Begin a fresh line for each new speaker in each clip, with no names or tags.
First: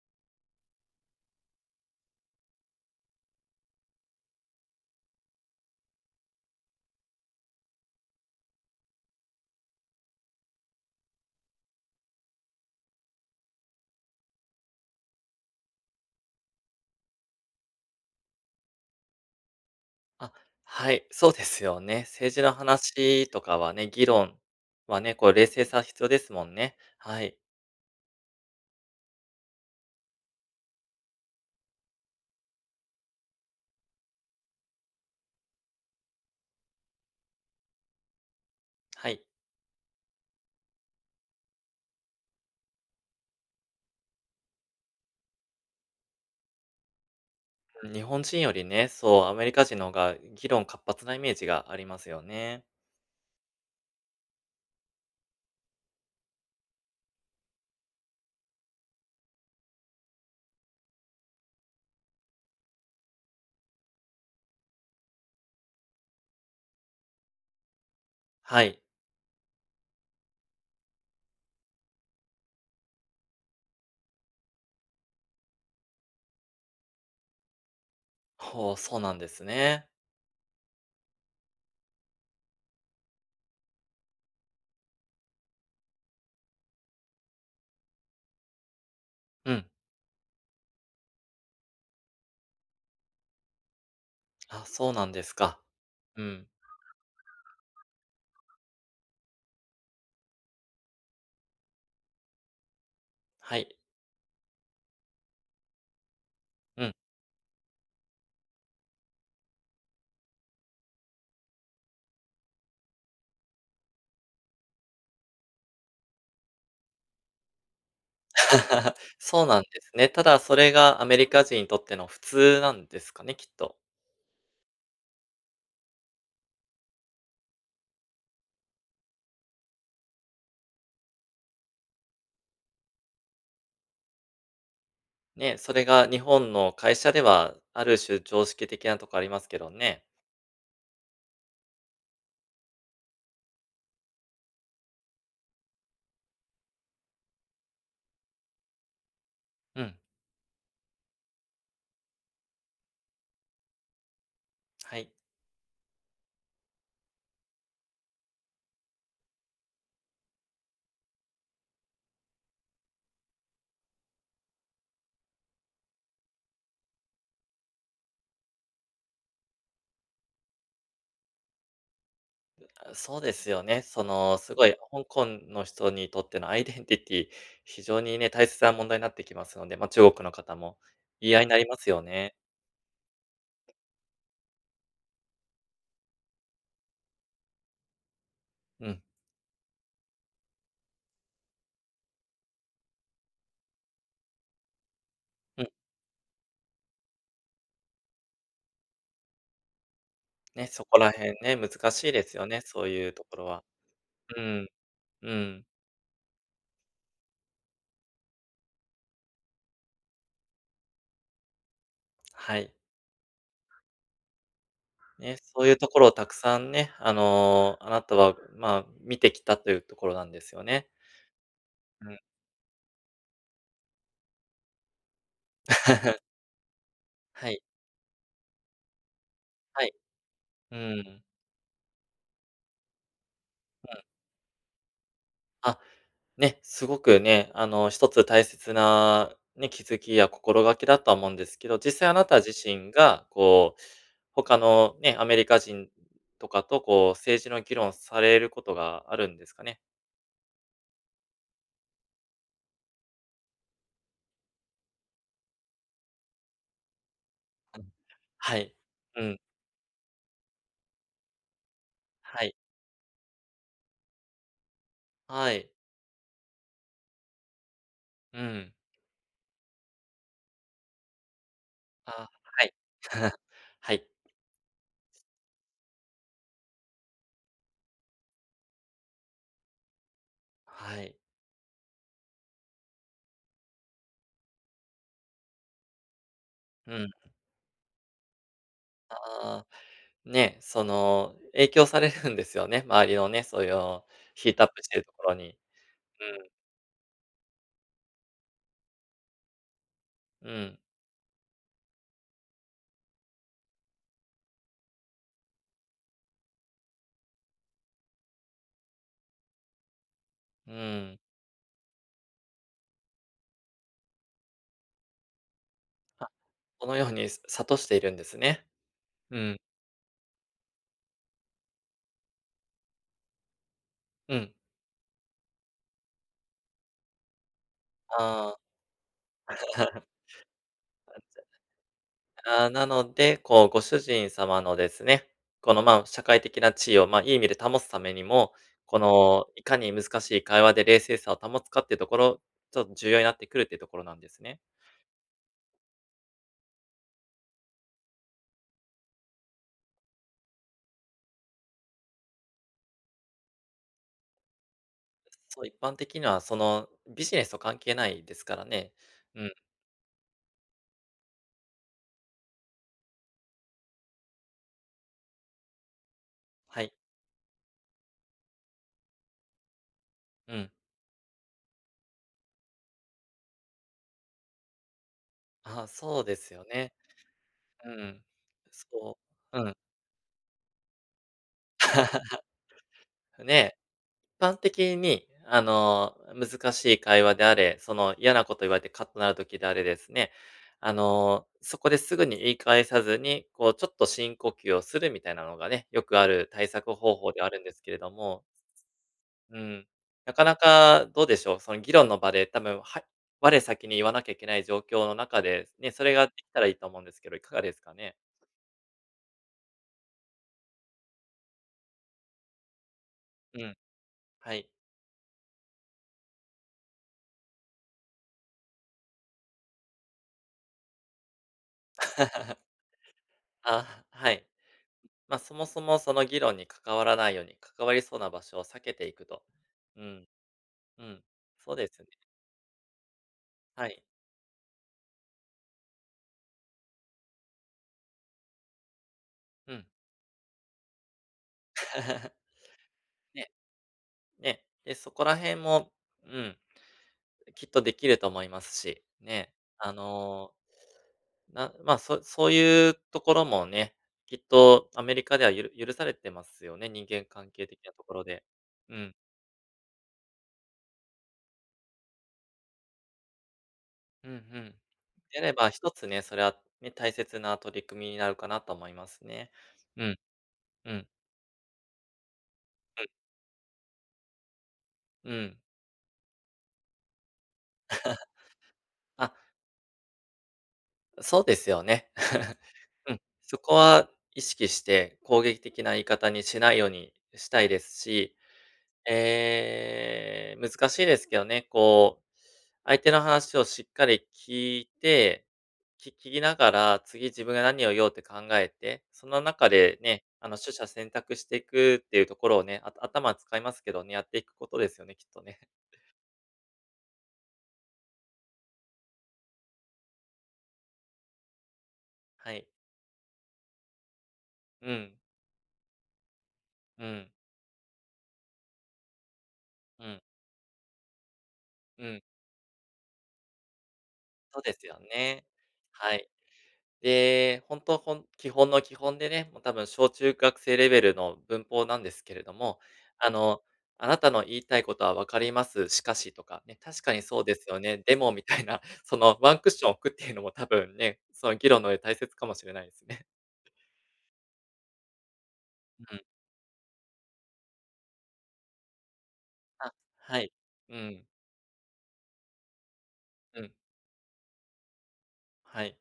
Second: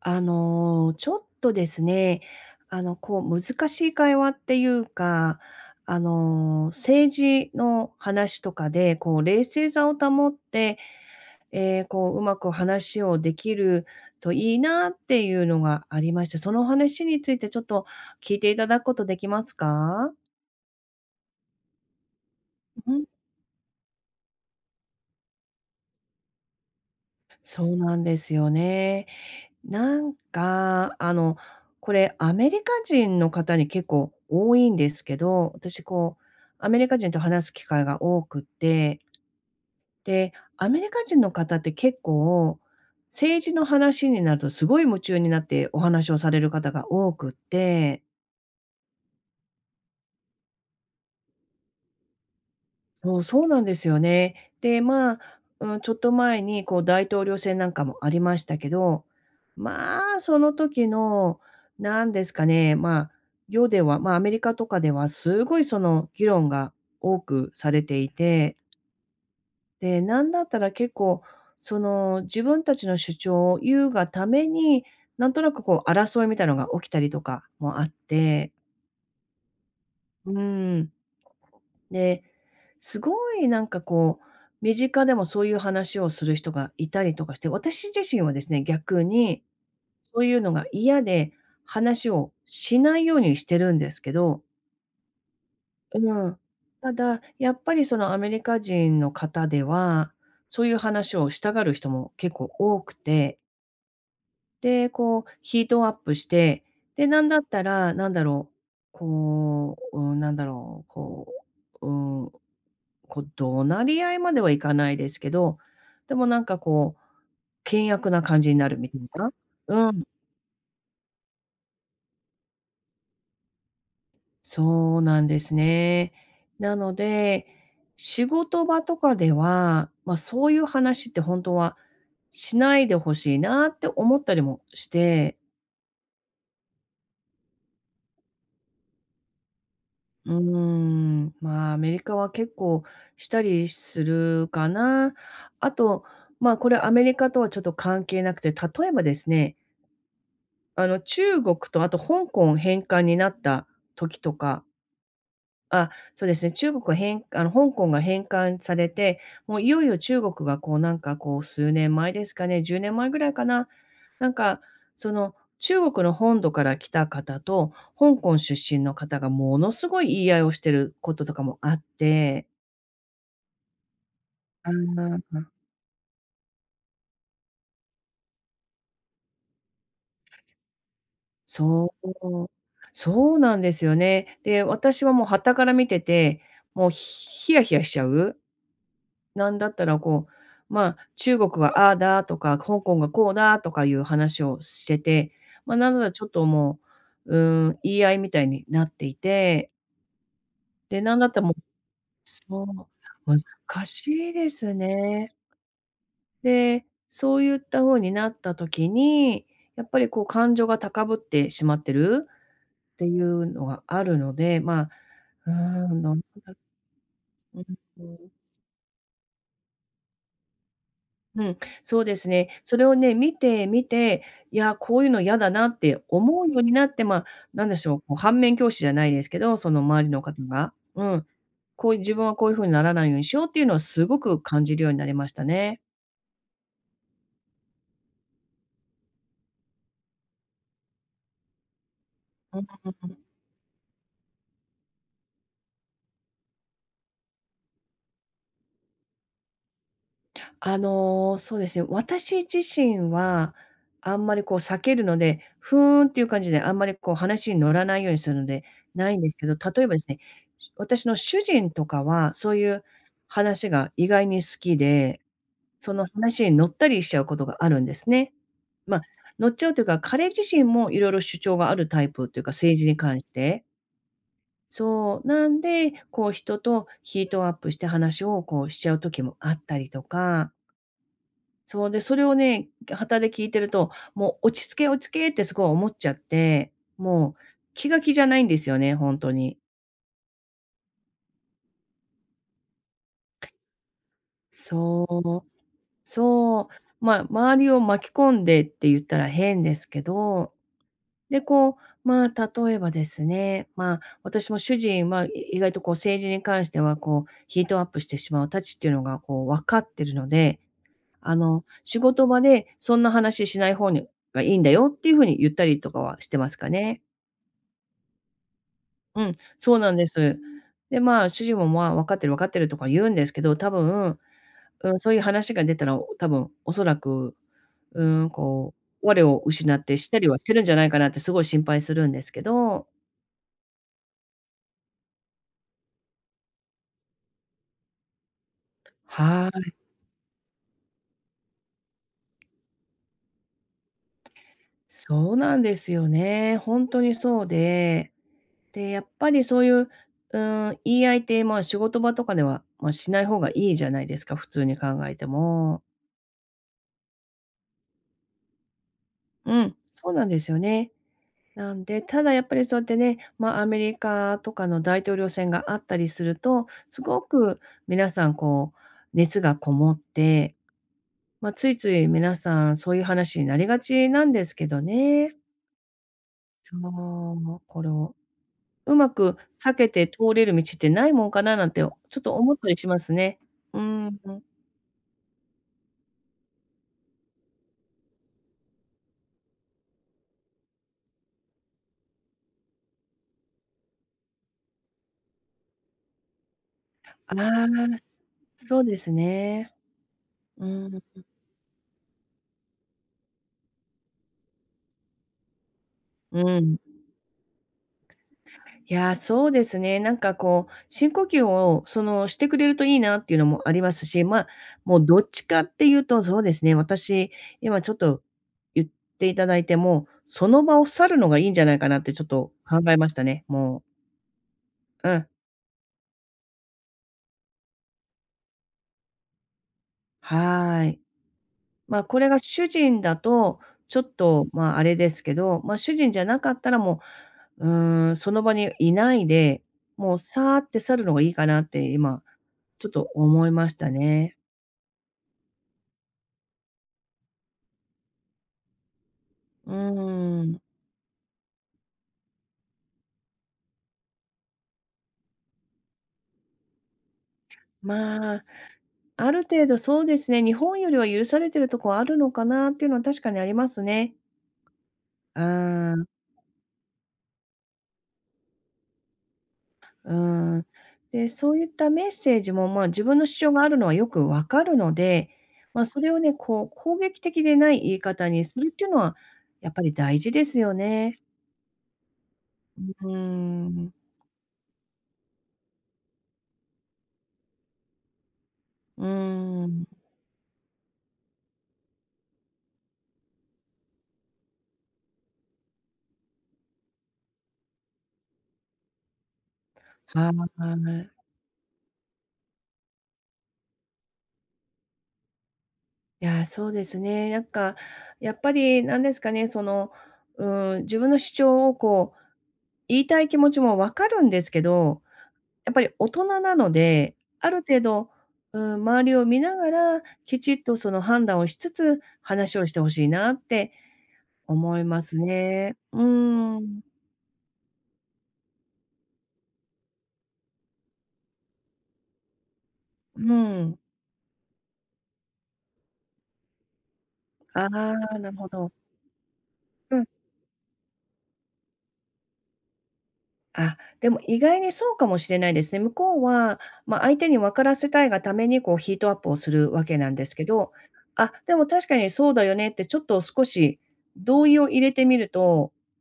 あの、ちょっとですね、あの、こう、難しい会話っていうか、あの、政治の話とかで、こう、冷静さを保って、ええ、こう、うまく話をできるといいなっていうのがありまして、その話についてちょっと聞いていただくことできますか？
あ、はい、そうですよね。政治の
うん。
話とかはね、議論はね、こう冷静さ必要ですもんね。はい。
そうなんですよね。なんか、あの、これアメリカ人の方に結構多いんですけど、私こう、アメリカ人と話す機会が多くて、
はい。
で、アメリカ人の方って結構、政治の話になるとすごい夢中になってお話をされる方が多くっ
日
て
本人よりね、そう、アメリカ人の方が議論活発なイメージがありますよね。
そう、そうなんですよね。で、まあ、うん、ちょっと前にこう大統領選なんかもありましたけど、まあ、その時の、なんですかね、まあ、世では、まあ、アメリカとかではすごいその議論が多くされていて、
はい。
で、なんだったら結構、その自分たちの主張を言うがために、なんとなくこう争いみたいなのが起きたりとかもあって、
ほう、そうなんですね。
うん。で、すごいなんかこう、身近でもそういう話をする人がいたりとかして、私自身はですね、逆に、
うん。
そういうのが嫌で、話をしないようにしてるんですけど、
あ、そうなんですか。
う
う
ん。
ん。
ただ、やっぱりそのアメリカ人の方では、そういう話をしたがる人も結構多くて、
はい。
で、こう、ヒートアップして、
うん。
で、なんだったら、なんだろう、こう、うん、なんだろう、こう、うんこう、怒鳴り合いまではいかないですけど、でもなんかこう、険悪な感じになるみ たいな。
そうなんです
うん、
ね。ただそれがアメリカ人にとっての普通なんですかね、きっと。
そうなんですね。なので、仕事場とかでは、ま、そういう話ってほんとはしないで欲しいなって思ったりもして、
ね、それが日本の会社ではある種常識的なとこありますけどね。
うーん、ま、アメリカは結構したりするかな。あと、ま、これアメリカとはちょっと関係なくて、例えばですね
うん。
あの、中国とあと香港返還になった時とか、
はい。
あ、そうですね、中国はあの、香港が返還されて、もういよいよ中国がこうなんかこう数年前ですかね、10年前ぐらいかな。なんか、その、中国の本土から来た方と、香港出身の方がものすごい言い合いをしてることとかもあって
あ、そうですよね。その、すご
あ
い香港
あ。
の人にとってのアイデンティティ、非常にね、大切な問題になってきますので、ま、中国の方も言い合いになります
そ
よね。
う。そうなんですよね。で、私はもう傍から見てて、もうヒヤヒヤしちゃう。
うん、
なんだったらこう、まあ、中国がああだとか、香港がこうだとかいう話をしてて、
うん。
まあ、なんならちょっともう、うーん、言い合いみたいになっていて、
ね、そこ
で、
ら
なんだっ
辺
たらもう
ね、難しいですよね、
そ
そういうと
う
ころは。
難しい
う
で
ん、
す
う
ね。
ん。
で、そういった方になった時に、やっぱりこう感情が高ぶってしまってる
はい。
っていうのがあるので、まあ、
ね、
うー
そういうとこ
ん、
ろを
なん
た
だ
く
ろ
さんね、あ
うう
の、あなた
ん。
は、まあ、見てきたというところなんですよね。
うん、そう
う
で
ん。
すね。それをね、見て見て、いや、こういうの嫌だなって思うようになって、まあ、
はい、
なんでしょう、こう反面教師じゃないですけど、その
はい。
周りの方が、
うん、う
う
ん。
ん、こういう自分はこういう風にならないようにしようっていうのはすごく感じるようになりました
あ、
ね。
ね、すごくね、あの、一つ大切な、ね、気づきや心がけだとは思うんですけど、実際あなた自
うん。
身が、こう、他のね、アメリカ人とかと、こう、政治の議論されることがあるんですかね？
あの、そうですね、私自身は、あんまりこう避けるので、ふーんっていう感じで、あんまりこう話に乗
う
ら
ん。
ないようにするの
は
で、
い。
ないん
う
です
ん。
けど、例えばですね、私の主人とかは、
は
そ
い。
ういう話が意外に好きで
はい。
その話に乗ったりしちゃうことがあるんですね。
うん。
まあ、乗っちゃうというか、彼自身もいろいろ主張があるタイ
あ、
プというか、
はい。
政治に関し て。
はい。
そう、なんで、こう人とヒートアップして話をこうしちゃう時もあったりとか、
はい。
そうで、それをね、傍で聞いてると、もう落ち着け、落ち着けってすごい思っちゃって、
うん。
もう気が気じゃないんですよね、本当に。
あーね、その、影響されるんですよね、周りのね、そういうヒートアップして
そ
るところ
う、
に。うん。
そう、まあ、周りを巻き込んでって言ったら変ですけ
う
ど、
ん。
で、こう、まあ、例えばですね、まあ、私も主人は、意外とこう政治に関しては、こう、ヒートアップしてしまうたちっていうのが、こう、分かってるので、
うん。
あの、仕事場でそんな話しない方にがいいんだよっていう風に言ったりとかはしてますか
この
ね。
ように、悟諭しているんですね。
うん、
うん。
そうなんです。で、まあ、主人も、まあ、分かってる分かってるとか言うんですけど、多分、
うん。
うん、そういう話が出たら、多分おそらく、うん、
ああ。
こう、我を失ってした りはしてるんじゃないかなってすごい心配するんですけ
あーな
ど。
ので、こう、ご主人様のですね、この、まあ、社会的な地位を、まあ、いい意味で保つためにも、この、
は
い
い。
かに難しい会話で冷静さを保つかっていうところ、ちょっと重要になってくるっていうところなんですね。
そうなんですよね。本当にそうで、で、やっぱりそういう、うーん、言い合いって、まあ、仕事場とかでは、まあ、しない方がいいじゃないですか、普通に考えて
そう、一
も。
般的には、その、ビジネスと関係ないですからね。うん。
うん、そうなんですよね。なんで、ただやっぱりそうやってね、ま、アメリカとかの大統領選があったりすると、
はい。
すごく皆さんこう、熱がこもって、
うん。
ま、ついつい皆さんそういう話になりがちなんですけどね。
ああ、そうですよ
そ
ね。
う、これ
う
を
ん。
うま
そ
く
う。う
避
ん。
けて通れる道ってないもんかななんて、ちょっと思ったりしますね。
ね。
うーん。
般的に、あの、難しい会話であれ、その嫌なこと言われてカッとなる時であれですね、あの、そこですぐに言い返さずに、こうちょっと深呼吸をするみたいなのがね、よくある対策方法
あ
ではあるん
あ、
ですけれども、
そうです
う
ね。
ん。なかな
うん。
かどうでしょう、その議論の場で多分、我先に言わなきゃいけない状況の中で、ね、それができた
う
らいい
ん。
と思うんですけど、いかがですかね？
いや、そうですね。なんかこう、深呼吸をその、してくれるといいなっていうの
う
もあ
ん、
りますし、まあ、
はい。
もうどっちかっていうと、そうですね、私、今ちょっと言っていただいて、もその場を去るのがいいんじゃないかなってちょっと 考えましたね、もう。
あ、はい。
うん、
まあ、そもそもその議論に関わらないように、関わりそうな場所を避けていくと。うん、
はーい。
うん、そうで
ま、
す
あ
ね。
これが主人だと、
は
ちょ
い。
っと、ま、ああれですけど、まあ、主人じゃなかったらもう、うーん、その場にいないで、
うん。
もうさーって去るのがいいかなって今、ちょっと思
ね、
いましたね。
ね、で、そこら辺も、うん、きっとできると思いますし、ね、
う
あ
ー
の、
ん。
まあ、そういうところもね、きっとアメリカでは許されてますよね、人間関係的なところ
ま
で。
あ、
うん、
ある程度そうですね、日本よりは許されてるとこあるのかなっていうのは確かにありますね。
うんうん。で
う
あれば、一
ー
つ
ん。
ね、それはね、大切な取り組みになるかなと思いますね。う
う
ん、
ん。
うん、うん。
で、そういったメッセージも、まあ、自分の主張があるのはよくわかるの
う
で、
ん。
まあ、それをね、こう、攻撃的でない言い方 にするっていうのは、
あ、
やっぱり大事ですよね。
そうですよね。
う
うん。
ー
そこ
ん。
は意識して攻撃的な言い方にしないようにしたいですし、
うーん。
難しいですけどね、こう、相手の話をしっかり聞いて、聞きながら、次自分が何を言おうって考えて、その中でね、
は
あの取捨選
い。
択していくっていうところをね、頭使いますけどね、やっていくことですよね、きっとね。
いや、そうですね。なんか、やっぱりなんですかね、その、うーん、自分の主張をこう、
はい。
言いたい気持ちもわかるんですけ
う
ど、
ん、
やっぱり大人なの
う
で、
ん、
ある程度、うーん、周りを見ながら、
うん、
きちっとその判断をしつつ、
うん。
話をして欲しいなって
そうで
思い
すよ
ます
ね。
ね。う
はい。
ーん。
で、本当ほん基本の基本でね、もう多分小中学生レベルの文法なんですけれども、あ
う
の、
ん。
あなたの言いたいことはわかります、しかしとかね、確かにそうで
あ
すよね、で
あ、な
も
る
み
ほ
たい
ど。
な、そのワンクッション
うん。
置くっていうのも多分ね、その議論の上で大切かもしれないですね。
あ、でも意外にそうかもしれないですね。向
う
こ
ん。
うは、ま、相手に分からせたいがために、こうヒートアップをするわ
あ、
けなんです
は
け
い。
ど、
うん、
あ、でも確かにそうだよねってちょっと少
うん、
し同意を入れてみると
はい。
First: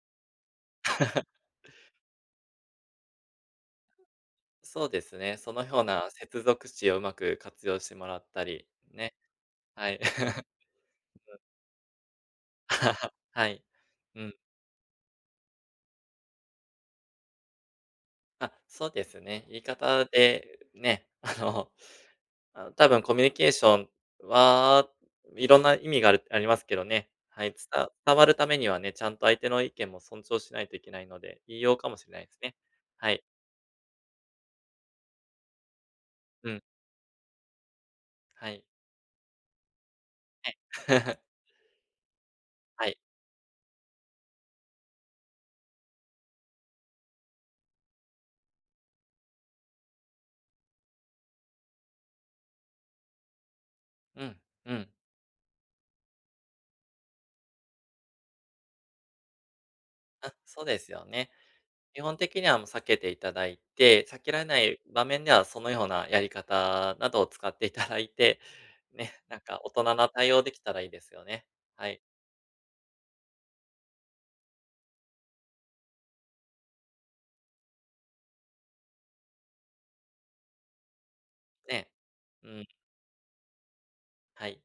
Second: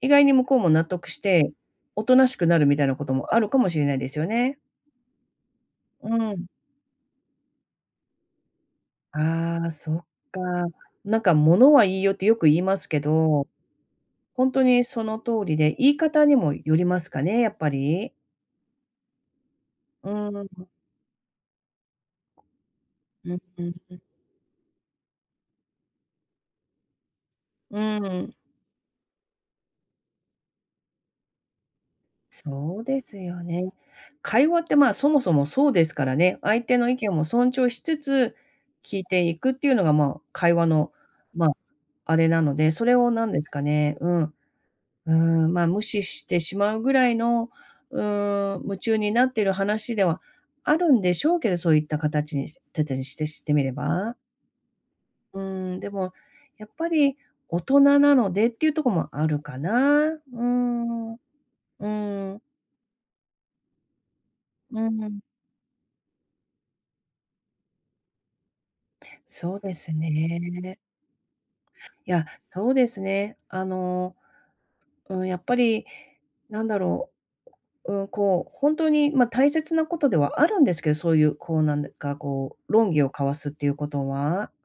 意外に向こうも納得して、おとなしくなるみたいなこともあるかもしれないですよね。
そうですね、そのような
う
接
ん。
続詞をうまく活用してもらったり、ね、
ああ、
は
そ
い。
っか。なんか物はいいよってよく言いますけ
は
ど、
い。うん。
ほんとにその通りで、言い方にもよりますかね、やっぱり。
あ、そうですね。言い方
うー
で、
ん、
ね、あの、あ、多分コミュニ
うん
ケーション
うん。
はいろんな意味がありますけどね。はい、
うー
伝わ
ん、
るためにはね、ちゃんと相手の意見も尊重しないといけないので、言いようかもしれないですね。
そうで
は
す
い。
よね。会話って、まあ、そもそもそうですからね、
うん。
相手の意見も尊重しつつ、
はい。
聞いていくっていうのが、まあ、会
ね
話の、まあ、あれなので、そ
は
れ
い。
をなんですかね、うん、うん、まあ、無視してしまうぐらいの、うーん、夢中になっている話ではあるんでしょうけど、そういった形にてにしてみれば。
うん。うん。
うん、でも、やっぱり大人なのでっていうところもあるかな。う
あ、
ー
そうですよ
ん、う
ね。基本的
ん、
にはもう避けていただいて、避けられない
う
場
ん。
面ではそのようなやり方などを使っていただいて、ね、なん
そ
か
う
大
です
人な対応できた
ね。
らいいですよね。はい。
いや、そうですね。あのうん、やっぱり、なんだろう、うん、こう、本当に、まあ、大切なことではあるんですけど、そういう、こう、なん
ね。
か、
う
こ
ん、
う、論議を交わすっていうこと
は
は。
い。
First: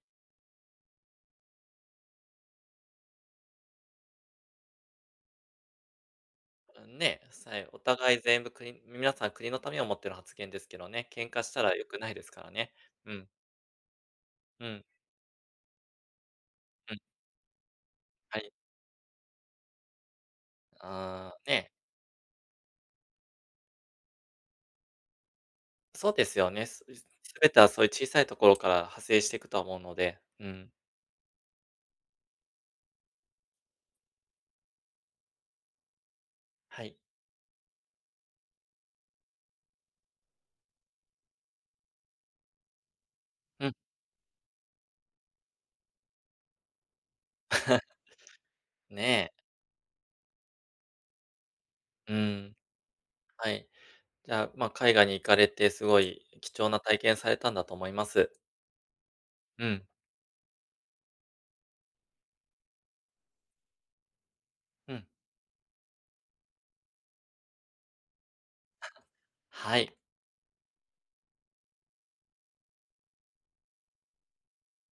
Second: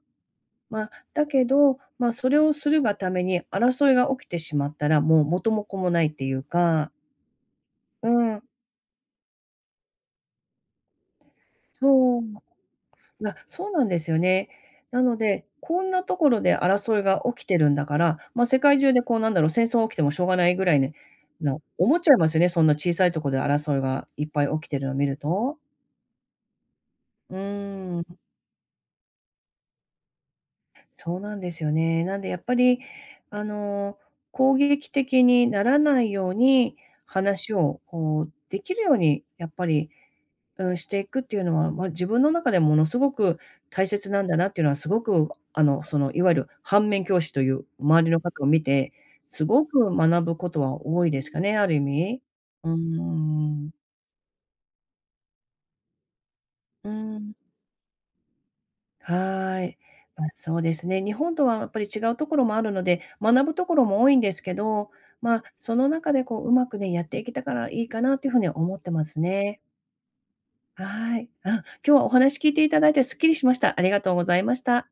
まあ、だけど、まあ、それをするがために争いが起きてしまったら、もう元も子もないっていう
う
か、
んね、さえお
う
互い全
ん、
部国皆さん国のためを思っての発言ですけどね、喧嘩したら良くない
そ
で
う。
すからね。うん、
まあ、そうなんですよね。
うん、
なので、こんなところで
うん、
争いが起きてるんだから、
は
まあ、
い。
世界中でこうなんだろう、戦争起きてもしょうがないぐらいね、
あー
な
ね、
思っちゃいますよね、そんな小さいところで争いがいっぱい起きてるのを見ると。
そうですよね。
う
全てはそういう
ー
小さ
ん。
いところから派生していくとは思うので、うん、
そうなんですよね。なんでやっぱり、あの、攻撃的にならないように
はい。
話をこうできるようにやっぱり、うん、していくっていうのは、まあ、自分の中でものすごく
うん、
大切なんだなっていうのはすごく、あの、その、いわゆる反面教師という 周りの方を見て、
ねえ、
すごく学ぶことは多いですかね、ある意
う
味。
ん、
うー
はい。
ん。
じゃあ、まあ、海外に行かれてすごい貴重な
う
体験
ー
さ
ん。
れたんだと思います。う
はい。
ん、
まあ、そうですね。日本とはやっぱり違うところもあるので、学ぶところも多いんですけど、
うん、
まあ、その中でこう、うまくね、やっていけたからいいかなというふうには思ってますね。
はい。
はい。あ、今日はお話聞いていただいてすっきりしました。ありがとうございました。